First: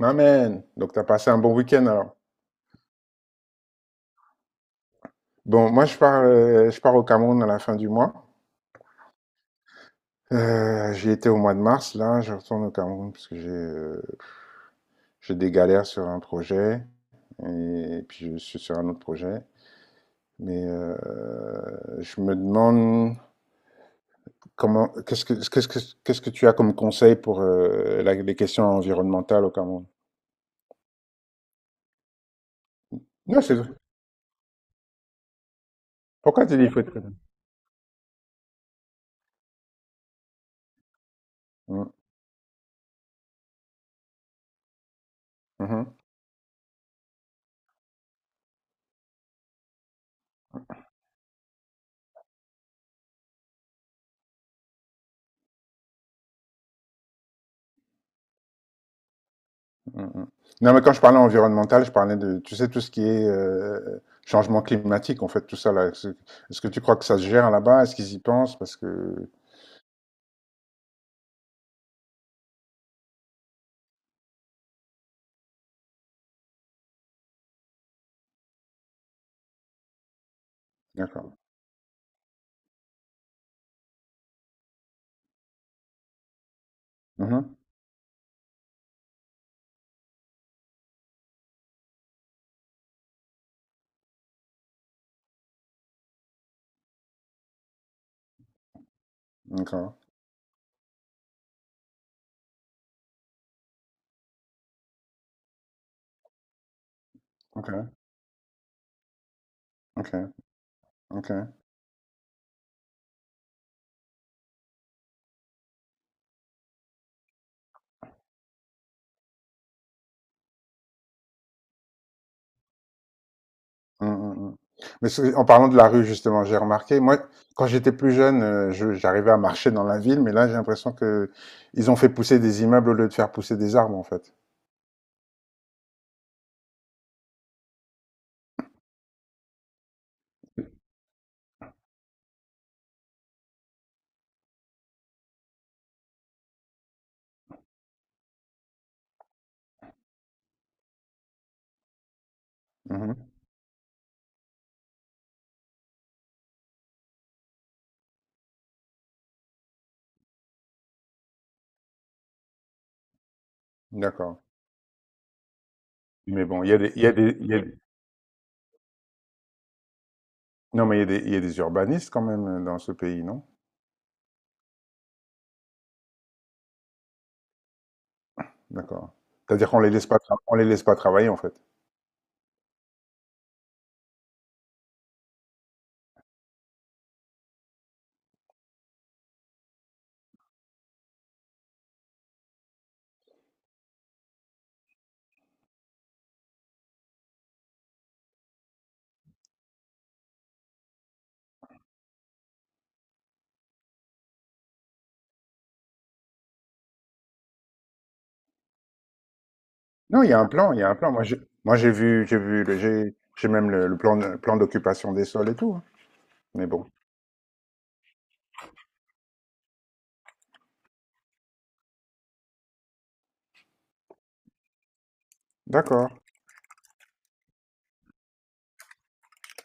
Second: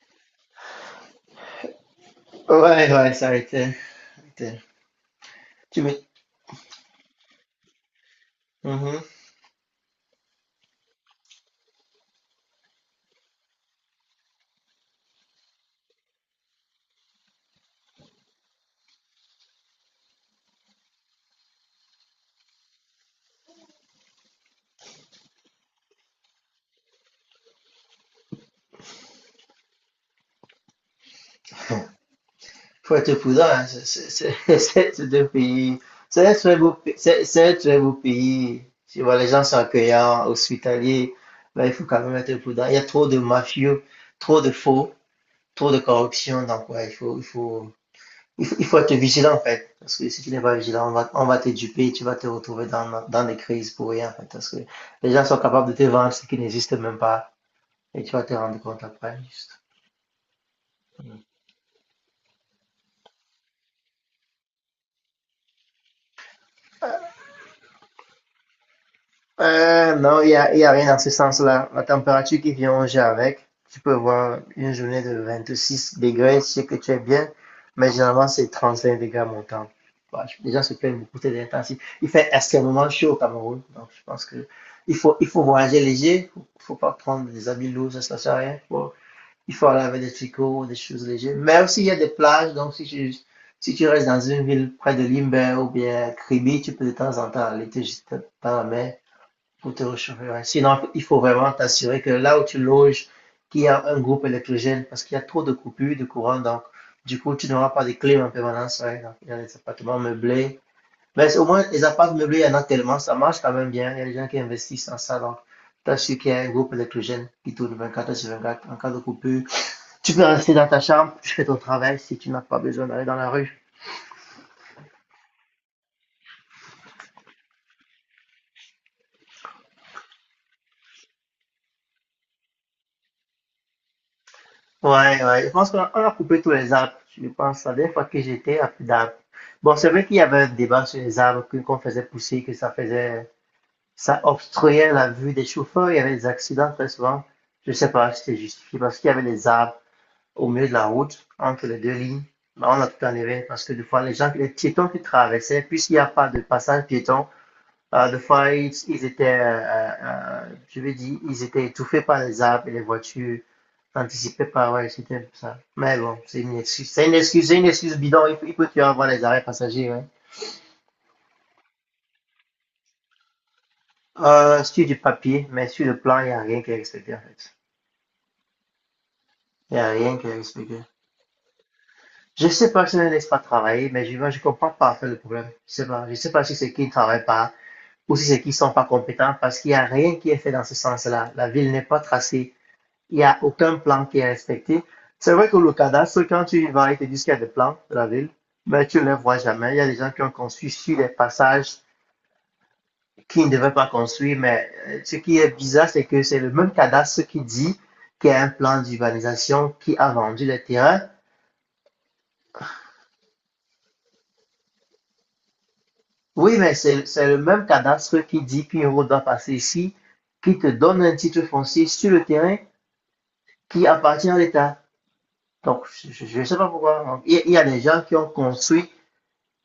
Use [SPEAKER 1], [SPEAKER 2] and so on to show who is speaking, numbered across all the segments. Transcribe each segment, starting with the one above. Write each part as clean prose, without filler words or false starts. [SPEAKER 1] Amen. Donc, tu as passé un bon week-end alors.
[SPEAKER 2] Ouais, ouais, ça a été. été-
[SPEAKER 1] Bon,
[SPEAKER 2] Tu
[SPEAKER 1] moi,
[SPEAKER 2] me...
[SPEAKER 1] je pars au Cameroun à la fin du mois.
[SPEAKER 2] Mhm.
[SPEAKER 1] J'y étais au mois de mars. Là, je retourne au Cameroun parce que j'ai des galères sur un projet et, puis je suis sur un autre projet. Mais je me demande comment, qu'est-ce que, qu'est-ce que, qu'est-ce que tu as comme conseil pour les questions environnementales au Cameroun?
[SPEAKER 2] Faut être
[SPEAKER 1] Non,
[SPEAKER 2] prudent,
[SPEAKER 1] c'est
[SPEAKER 2] hein,
[SPEAKER 1] vrai.
[SPEAKER 2] deux pays. C'est un
[SPEAKER 1] Pourquoi
[SPEAKER 2] très
[SPEAKER 1] tu dis qu'il faut être prudent?
[SPEAKER 2] c'est un très beau pays. Tu vois, les gens sont accueillants, hospitaliers. Mais il faut
[SPEAKER 1] Mhm.
[SPEAKER 2] quand même être prudent. Il y a trop de mafieux, trop de faux, trop de
[SPEAKER 1] Mhm.
[SPEAKER 2] corruption. Donc, ouais, il faut être vigilant, en fait. Parce que si tu n'es pas vigilant, on va te duper, tu vas te retrouver dans des crises pour rien, en fait. Parce que les gens sont capables de te vendre ce qui n'existe même pas. Et tu vas te rendre compte après, juste.
[SPEAKER 1] Mm, mm. Non, mais quand je parlais environnemental, je parlais de, tu sais, tout ce qui est changement climatique, en fait, tout ça là. Est-ce que tu crois que ça se gère là-bas? Est-ce qu'ils y pensent? Parce que,
[SPEAKER 2] Non, il y a rien dans ce sens-là. La température qui vient au jeu avec, tu peux voir une journée de 26 degrés, je sais que tu es bien, mais généralement c'est 35 degrés à mon temps. Les gens se plaignent beaucoup,
[SPEAKER 1] d'accord.
[SPEAKER 2] c'est intensif. Il fait extrêmement chaud au Cameroun, donc je pense que il faut voyager léger, faut pas prendre des
[SPEAKER 1] Mhm.
[SPEAKER 2] habits lourds, ça ne sert à rien. Il faut aller avec des tricots, des choses légères. Mais aussi il y a des plages, donc si tu restes dans une ville près de Limbe ou bien Kribi, tu peux de temps en temps aller te jeter dans la mer pour te
[SPEAKER 1] D'accord.
[SPEAKER 2] réchauffer. Ouais. Sinon, il faut vraiment t'assurer que là où tu loges, qu'il y a un groupe électrogène parce qu'il y a trop de coupures de courant. Donc, du coup, tu n'auras pas de
[SPEAKER 1] Ok.
[SPEAKER 2] clim en permanence. Ouais. Donc, il y a des appartements
[SPEAKER 1] Ok.
[SPEAKER 2] meublés.
[SPEAKER 1] Ok.
[SPEAKER 2] Mais au moins, les appartements meublés, il y en a tellement. Ça marche quand même bien. Il y a des gens qui investissent en ça. Donc, t'assures qu'il y a un groupe électrogène qui tourne 24 heures sur 24 en cas de coupure. Tu peux rester dans ta chambre, tu fais ton travail si tu n'as pas besoin d'aller dans la rue.
[SPEAKER 1] Mm, mm, mm. Mais en parlant de la rue, justement, j'ai remarqué, moi, quand j'étais plus jeune, j'arrivais à marcher dans la ville, mais là, j'ai l'impression que ils ont fait pousser des immeubles au lieu de faire pousser des arbres, en fait.
[SPEAKER 2] Ouais, ouais. Je pense qu'on a coupé tous les arbres. Je pense, la dernière fois que j'étais, à plus d'arbres. Bon, c'est vrai qu'il y avait un débat sur les qu'on faisait pousser, ça obstruait la vue des chauffeurs. Il y avait des accidents très souvent. Je sais pas si c'était justifié parce qu'il y avait des arbres au milieu de la route, entre les deux lignes. Mais on a tout
[SPEAKER 1] Mmh.
[SPEAKER 2] enlevé parce que des fois, les gens, les piétons qui traversaient, puisqu'il n'y a pas de passage piéton, ah, des fois, ils étaient, je veux dire, ils étaient étouffés par les arbres et les voitures.
[SPEAKER 1] D'accord.
[SPEAKER 2] T'anticipais pas, ouais, c'était un peu ça. Mais bon, c'est
[SPEAKER 1] Mais
[SPEAKER 2] une
[SPEAKER 1] bon, il y a
[SPEAKER 2] excuse.
[SPEAKER 1] des il
[SPEAKER 2] C'est
[SPEAKER 1] y a
[SPEAKER 2] une
[SPEAKER 1] des
[SPEAKER 2] excuse,
[SPEAKER 1] il y
[SPEAKER 2] c'est
[SPEAKER 1] a
[SPEAKER 2] une
[SPEAKER 1] des
[SPEAKER 2] excuse bidon. Il faut toujours avoir les arrêts passagers, ouais.
[SPEAKER 1] non, mais il y a des urbanistes quand même, dans ce pays, non?
[SPEAKER 2] Sur du papier, mais sur le plan, il n'y a rien qui est respecté, en fait.
[SPEAKER 1] D'accord. C'est-à-dire
[SPEAKER 2] Il n'y
[SPEAKER 1] qu'
[SPEAKER 2] a rien qui est
[SPEAKER 1] on les
[SPEAKER 2] respecté.
[SPEAKER 1] laisse pas travailler, en fait?
[SPEAKER 2] Je sais pas si on ne laisse pas travailler, mais moi, je comprends pas, en fait, le problème. Je sais pas. Je sais pas si c'est qu'ils ne travaillent pas ou si c'est qu'ils sont pas compétents parce qu'il n'y a rien qui est fait dans ce sens-là. La ville n'est pas tracée. Il y a aucun plan qui est respecté. C'est vrai que le cadastre, quand tu y vas, il te disent qu'il y a des plans de la ville, mais tu ne les vois jamais. Il y a des gens qui ont construit sur des passages qui ne devaient pas construire, mais ce qui est bizarre, c'est que c'est le même cadastre qui dit qu'il y a un plan d'urbanisation qui a
[SPEAKER 1] Non, il y a
[SPEAKER 2] vendu
[SPEAKER 1] un
[SPEAKER 2] les
[SPEAKER 1] plan, il y a un
[SPEAKER 2] terrains.
[SPEAKER 1] plan. Moi, j'ai vu, le- j'ai même le plan, plan d'occupation des sols et tout. Hein.
[SPEAKER 2] Oui,
[SPEAKER 1] Mais
[SPEAKER 2] mais
[SPEAKER 1] bon,
[SPEAKER 2] c'est le même cadastre qui dit qu'une route doit passer ici, qui te donne un titre foncier sur le terrain qui appartient à l'État. Donc,
[SPEAKER 1] d'accord,
[SPEAKER 2] je ne sais pas pourquoi. Il y a des gens qui ont construit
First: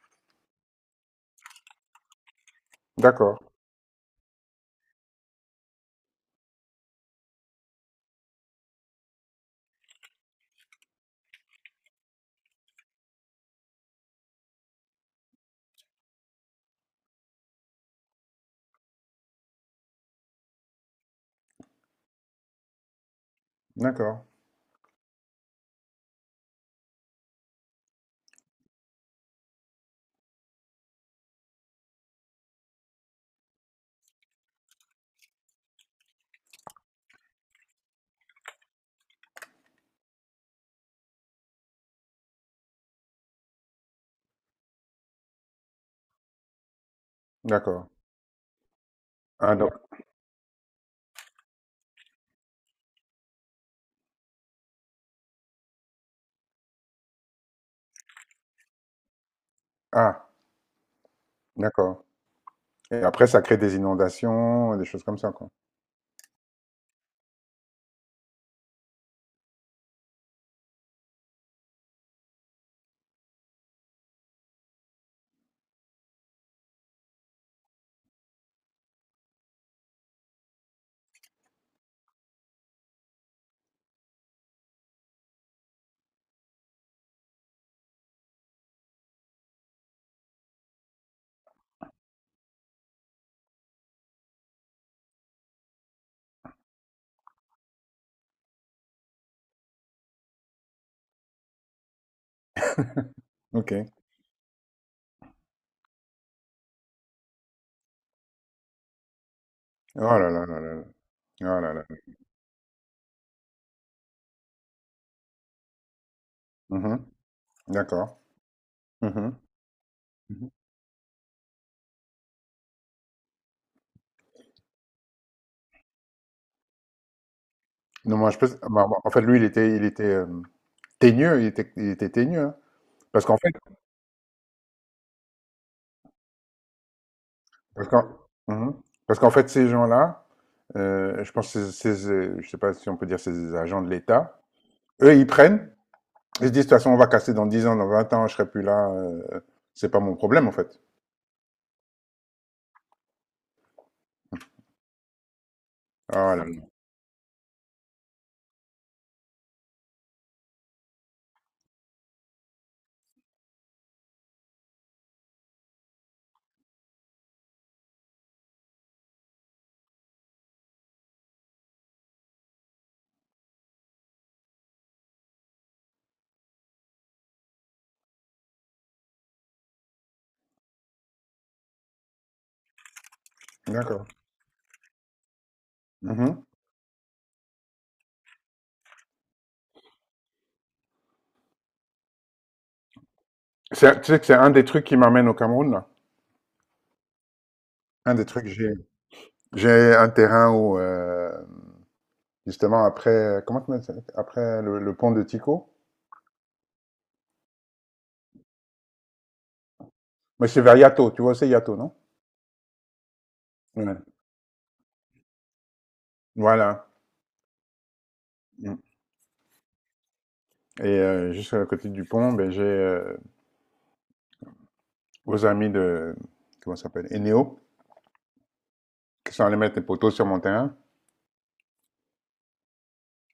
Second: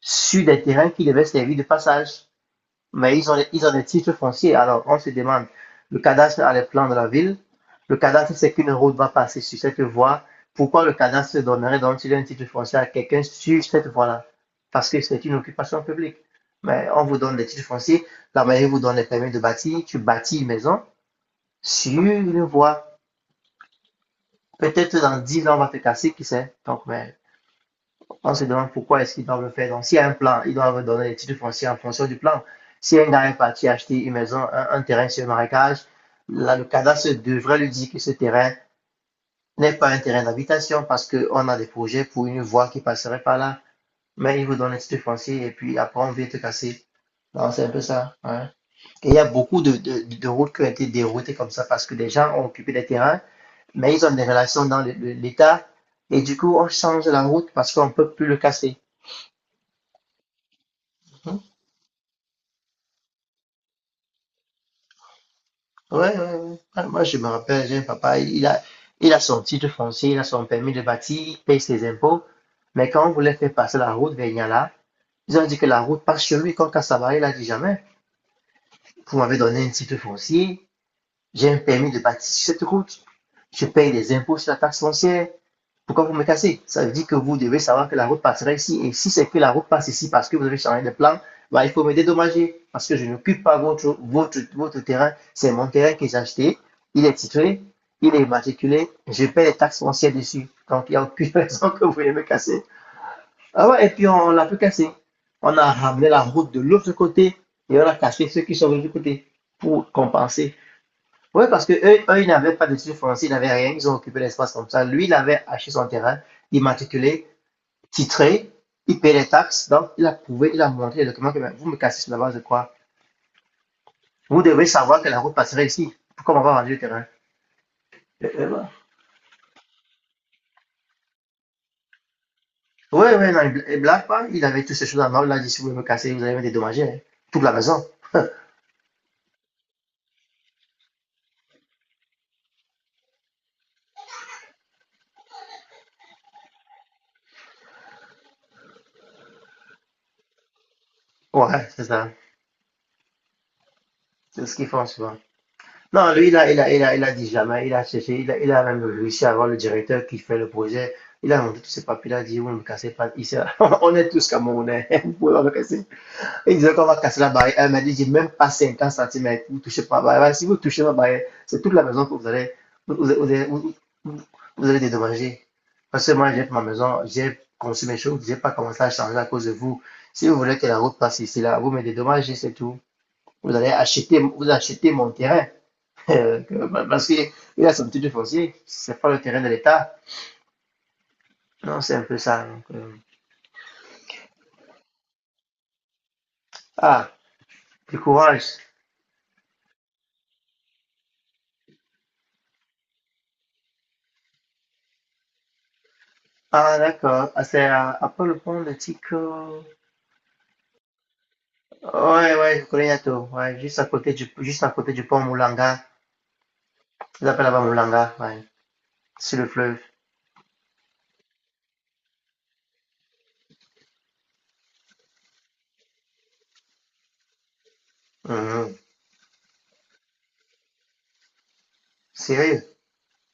[SPEAKER 2] sur des terrains qui devaient servir de passage. Mais
[SPEAKER 1] d'accord,
[SPEAKER 2] ils ont des titres fonciers. Alors, on se demande, le cadastre a les plans de la ville. Le cadastre sait qu'une route va passer sur cette voie. Pourquoi le cadastre donnerait donc un titre foncier à quelqu'un sur cette voie-là? Parce que c'est une occupation publique. Mais on vous donne des titres fonciers. La mairie vous donne les permis de bâtir. Tu bâtis une maison sur une voie.
[SPEAKER 1] d'accord,
[SPEAKER 2] Peut-être dans 10 ans, on va te casser, qui sait? Donc, mais on se demande pourquoi est-ce qu'ils doivent le faire. Donc, s'il y a un plan, ils doivent donner les titres fonciers en fonction du plan. Si un gars est parti acheter une maison, un terrain sur un marécage, là, le cadastre devrait lui dire que ce terrain n'est pas un terrain d'habitation parce qu'on a des projets pour une voie qui passerait par là. Mais ils vous donnent un titre foncier et puis après, on vient te casser. Non, c'est un peu
[SPEAKER 1] d'accord.
[SPEAKER 2] ça, hein. Et il y a
[SPEAKER 1] Ah,
[SPEAKER 2] beaucoup
[SPEAKER 1] donc,
[SPEAKER 2] de routes qui ont été déroutées comme ça parce que des gens ont occupé des terrains, mais ils ont des relations dans l'État. Et du coup, on change la route parce qu'on ne peut plus le casser.
[SPEAKER 1] ah, d'accord. Et après, ça crée des inondations, des choses comme ça, quoi.
[SPEAKER 2] Ouais, ouais, ouais. Ah, moi, je me rappelle, j'ai un papa, il a son titre foncier, il a son permis de bâtir, il paye ses impôts. Mais quand on voulait faire passer la route vers Niala, ils ont dit que la route passe chez lui. Quand Kassabari, il a dit jamais. Vous m'avez donné un titre foncier, j'ai un permis de bâtir sur cette route. Je paye des impôts sur la taxe foncière. Pourquoi vous me cassez? Ça veut dire que vous devez savoir que la route passera ici. Et si c'est que la route passe ici parce que vous avez changé de plan, bah, il faut me dédommager parce que je n'occupe pas votre terrain. C'est mon terrain que j'ai acheté. Il est titré, il est immatriculé. Je paie les taxes foncières dessus. Donc, il n'y a aucune raison que vous voulez me casser. Ah
[SPEAKER 1] Ok.
[SPEAKER 2] ouais, et puis on, l'a pu casser. On a ramené la route de l'autre côté et on a cassé ceux qui sont venus du côté pour
[SPEAKER 1] Oh là là
[SPEAKER 2] compenser.
[SPEAKER 1] là là là.
[SPEAKER 2] Oui,
[SPEAKER 1] Oh
[SPEAKER 2] parce
[SPEAKER 1] là
[SPEAKER 2] que
[SPEAKER 1] là.
[SPEAKER 2] eux, ils n'avaient pas de titre foncier, ils n'avaient rien, ils ont occupé l'espace comme ça. Lui, il avait acheté son terrain,
[SPEAKER 1] Mhm.
[SPEAKER 2] immatriculé,
[SPEAKER 1] D'accord.
[SPEAKER 2] titré, il payait les
[SPEAKER 1] Mhm.
[SPEAKER 2] taxes, donc il a
[SPEAKER 1] Mhm.
[SPEAKER 2] prouvé, il a montré les documents que ben, vous me cassez sur la base de quoi? Vous devez savoir que la route passerait ici. Pourquoi on va vendre le terrain?
[SPEAKER 1] Non, moi, je peux. Bah, bah, en fait, lui, il était teigneux, il était teigneux. Hein.
[SPEAKER 2] Oui,
[SPEAKER 1] Parce
[SPEAKER 2] oui,
[SPEAKER 1] qu'en
[SPEAKER 2] non,
[SPEAKER 1] fait,
[SPEAKER 2] il blague pas, il avait toutes ces choses en main, il a dit si vous voulez me casser, vous allez me dédommager, hein. Toute la maison.
[SPEAKER 1] parce qu'en mhm. Parce qu'en fait, ces gens-là, je pense que je sais pas si on peut dire ces agents de l'État, eux, ils se disent, de toute façon, on va casser dans 10 ans, dans 20 ans, je serai plus là, c'est pas mon problème, en fait.
[SPEAKER 2] Ouais, c'est ça. C'est ce qu'ils font souvent. Non, lui,
[SPEAKER 1] Voilà.
[SPEAKER 2] il a dit jamais, il a cherché, il a même réussi à avoir le directeur qui fait le projet. Il a monté tous ses papiers, il a dit, vous ne cassez pas, ici. On est tous Camerounais, vous pouvez pas me casser. Il disait qu'on va casser la barrière, mais il dit même pas 50 cm, vous ne touchez pas la barrière. Voilà, si vous touchez ma barrière, c'est toute la maison que vous allez, vous, vous, vous, vous- vous allez dédommager. Parce que moi, j'ai ma maison, j'ai conçu mes choses, j'ai pas commencé à changer à cause de vous. Si vous voulez que la route passe ici, là, vous me dédommagez, c'est tout.
[SPEAKER 1] D'accord.
[SPEAKER 2] Vous achetez mon terrain. Euh,
[SPEAKER 1] Mhm.
[SPEAKER 2] que, Parce qu'il a son titre foncier, c'est pas le terrain de l'État. Non, c'est un peu ça.
[SPEAKER 1] Tu sais que c'est un des trucs qui m'amène au Cameroun, là.
[SPEAKER 2] Ah, du
[SPEAKER 1] Un des trucs,
[SPEAKER 2] courage.
[SPEAKER 1] j'ai un terrain où, justement, après, comment tu m'as dit après le pont de Tico,
[SPEAKER 2] Ah, d'accord. Ah, c'est à Paul le Pont de Tico.
[SPEAKER 1] mais c'est vers Yato, tu vois, c'est Yato, non?
[SPEAKER 2] Ouais, ouais, je connais Yato. Ouais,
[SPEAKER 1] Ouais.
[SPEAKER 2] juste à côté du pont Moulanga.
[SPEAKER 1] Voilà.
[SPEAKER 2] Ils appellent là-bas Moulanga, ouais.
[SPEAKER 1] Mm.
[SPEAKER 2] Sur le fleuve.
[SPEAKER 1] Et juste à côté du pont, ben, j'ai vos amis de, comment ça s'appelle, Eneo,
[SPEAKER 2] Mhm.
[SPEAKER 1] qu'ils sont allés mettre des poteaux sur mon terrain.
[SPEAKER 2] Sérieux?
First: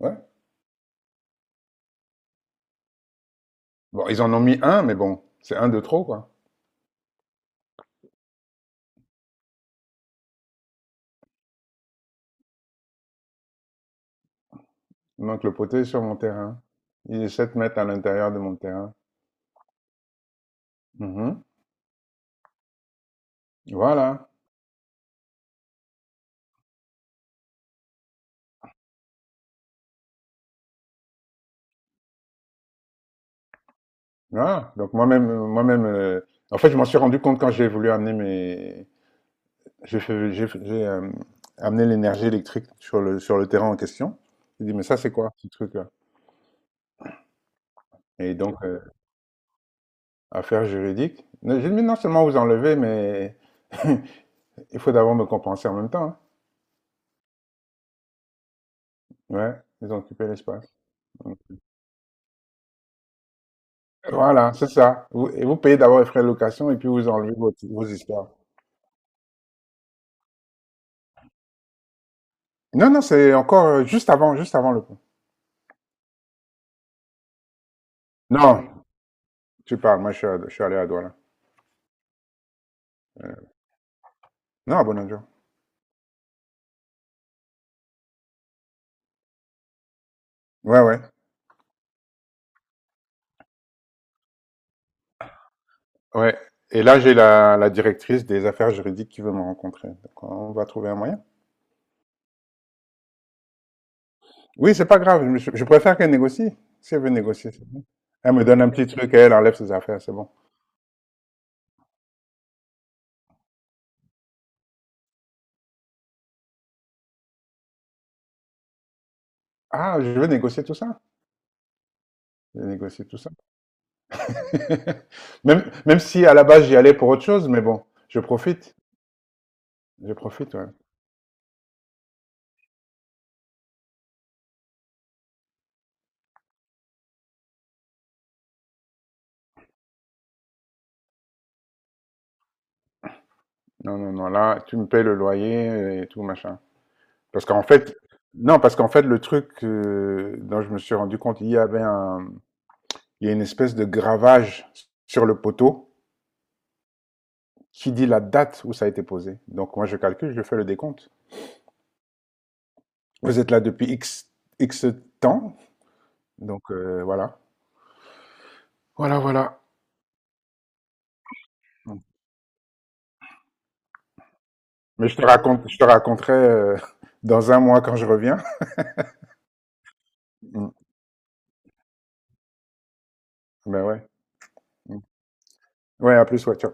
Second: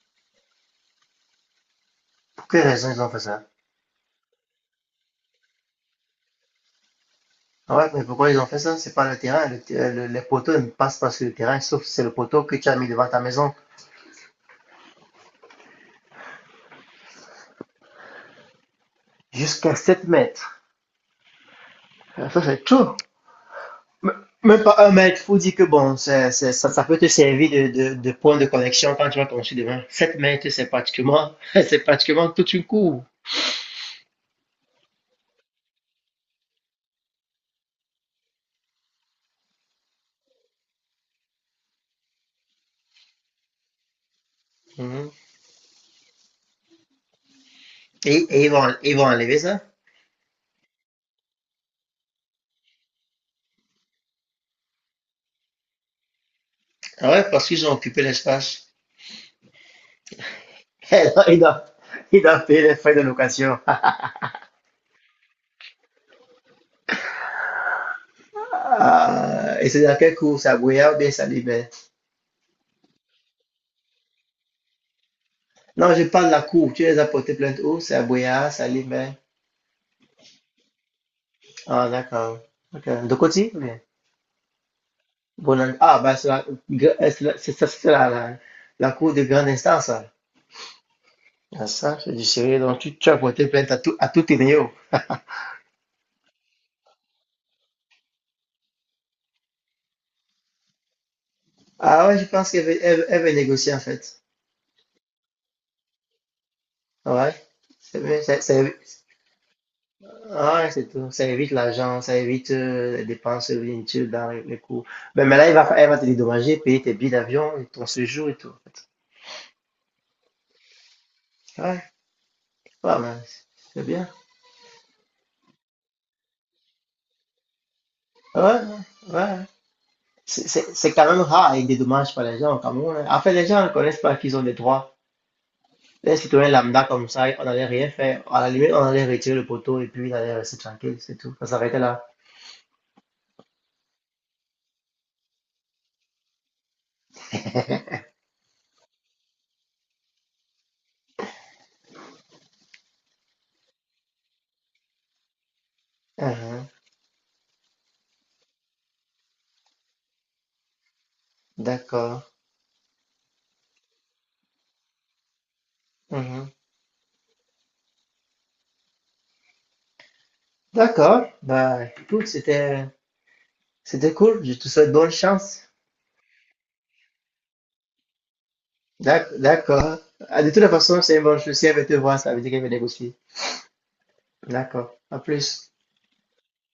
[SPEAKER 1] Ouais.
[SPEAKER 2] Pour quelle raison ils ont fait ça?
[SPEAKER 1] Bon, ils en ont mis un, mais bon, c'est un de trop, quoi.
[SPEAKER 2] Ouais, mais pourquoi ils ont fait ça? C'est pas le terrain. Les poteaux ne passent pas sur le terrain, sauf si c'est le poteau que tu as mis devant ta maison.
[SPEAKER 1] Donc le poteau est sur mon terrain. Il est 7 mètres à l'intérieur de mon terrain.
[SPEAKER 2] Jusqu'à 7 mètres.
[SPEAKER 1] Mhm.
[SPEAKER 2] Ça, c'est tout.
[SPEAKER 1] Voilà.
[SPEAKER 2] Même pas un mètre, faut dire que bon, ça, ça peut te servir de point de connexion quand tu vas construire demain. 7 mètres, c'est pratiquement, c'est pratiquement toute une cour.
[SPEAKER 1] Voilà. Donc moi-même, en fait, je m'en suis rendu compte quand j'ai voulu amener mes, j'ai fait, j'ai, fait- j'ai, euh, amené l'énergie électrique sur le terrain en question. J'ai dit, mais ça,
[SPEAKER 2] Mhm.
[SPEAKER 1] c'est quoi, ce truc-là? Et
[SPEAKER 2] Et
[SPEAKER 1] donc,
[SPEAKER 2] ils vont enlever ça.
[SPEAKER 1] affaire juridique. Mais j'ai dit, mais non seulement vous enlevez, mais il faut d'abord me compenser en même temps. Hein.
[SPEAKER 2] Ah ouais, parce qu'ils ont occupé l'espace.
[SPEAKER 1] Ouais. Ils ont occupé l'espace.
[SPEAKER 2] Ils doivent, ils doivent- ils doivent payer les frais de location.
[SPEAKER 1] Voilà, c'est ça. Vous, et vous payez d'abord les frais de location et puis vous enlevez vos, vos histoires.
[SPEAKER 2] Ah, et c'est dans quelle cour? C'est à Boyard ou bien Salimé?
[SPEAKER 1] Non, non, c'est encore juste avant le pont.
[SPEAKER 2] Non, je parle de la cour. Tu les as portés plainte où? C'est à Boyard,
[SPEAKER 1] Non,
[SPEAKER 2] Salimé.
[SPEAKER 1] tu parles, moi je suis allé à Douala.
[SPEAKER 2] Ah, d'accord. Ok. De
[SPEAKER 1] Euh,
[SPEAKER 2] côté? Oui.
[SPEAKER 1] non, à Bonadjo.
[SPEAKER 2] Ah, ben, c'est la, gra- c'est la- c'est ça, c'était la, la, la cour de grande instance, là.
[SPEAKER 1] Ouais, ouais,
[SPEAKER 2] Ah, ça, c'est du sérieux. Donc, tu as porté plainte à tout tes néos.
[SPEAKER 1] ouais. Et là, j'ai la, la directrice des affaires juridiques qui veut me rencontrer. Donc, on va trouver un moyen.
[SPEAKER 2] Ah ouais, je pense qu'elle veut, elle veut négocier, en fait.
[SPEAKER 1] Oui, c'est pas grave. Je préfère qu'elle négocie. Si elle veut
[SPEAKER 2] Ah ouais.
[SPEAKER 1] négocier, c'est bon.
[SPEAKER 2] C'est bien,
[SPEAKER 1] Elle me donne un petit truc et elle enlève ses affaires, c'est bon.
[SPEAKER 2] ah ouais, c'est tout. Ça évite l'argent, ça évite les dépenses inutiles dans les cours. Ben, mais là, elle va te dédommager, payer tes billets d'avion, ton séjour et tout, en fait.
[SPEAKER 1] Ah, je veux négocier tout ça.
[SPEAKER 2] Ouais,
[SPEAKER 1] Je vais
[SPEAKER 2] pas
[SPEAKER 1] négocier tout
[SPEAKER 2] mal.
[SPEAKER 1] ça.
[SPEAKER 2] C'est bien.
[SPEAKER 1] Même, même si à la base j'y allais pour autre chose, mais bon, je
[SPEAKER 2] Ouais,
[SPEAKER 1] profite.
[SPEAKER 2] ouais, ouais.
[SPEAKER 1] Je profite, ouais.
[SPEAKER 2] C'est quand même rare et des dommages par les gens au Cameroun, hein. En fait, les gens ne connaissent pas qu'ils ont des droits. Les citoyens lambda comme ça, on n'allait rien faire. À la limite, on allait retirer le poteau et puis il allait rester tranquille, c'est tout. Ça s'arrêtait là.
[SPEAKER 1] Non, non, non, là, tu me payes le loyer et tout, machin. Parce qu'en fait, non, parce qu'en fait, le truc dont je me suis rendu compte, il y a une espèce de gravage sur le poteau
[SPEAKER 2] Mhm.
[SPEAKER 1] qui dit la date où ça a été posé. Donc, moi, je calcule, je fais le décompte.
[SPEAKER 2] D'accord.
[SPEAKER 1] Vous êtes là depuis X, X temps,
[SPEAKER 2] Mhm.
[SPEAKER 1] donc voilà. Voilà, voilà.
[SPEAKER 2] D'accord. Bah, écoute, c'était cool. Je te souhaite
[SPEAKER 1] Mais
[SPEAKER 2] bonne chance.
[SPEAKER 1] je te raconterai dans 1 mois quand je reviens.
[SPEAKER 2] D'accord. Ah, de toute
[SPEAKER 1] Mm.
[SPEAKER 2] façon, c'est une bonne chose. Si elle veut te voir, ça veut dire qu'elle veut négocier.
[SPEAKER 1] Ben ouais.
[SPEAKER 2] D'accord.
[SPEAKER 1] Mm.
[SPEAKER 2] À plus.
[SPEAKER 1] Ouais, à plus, ouais, ciao.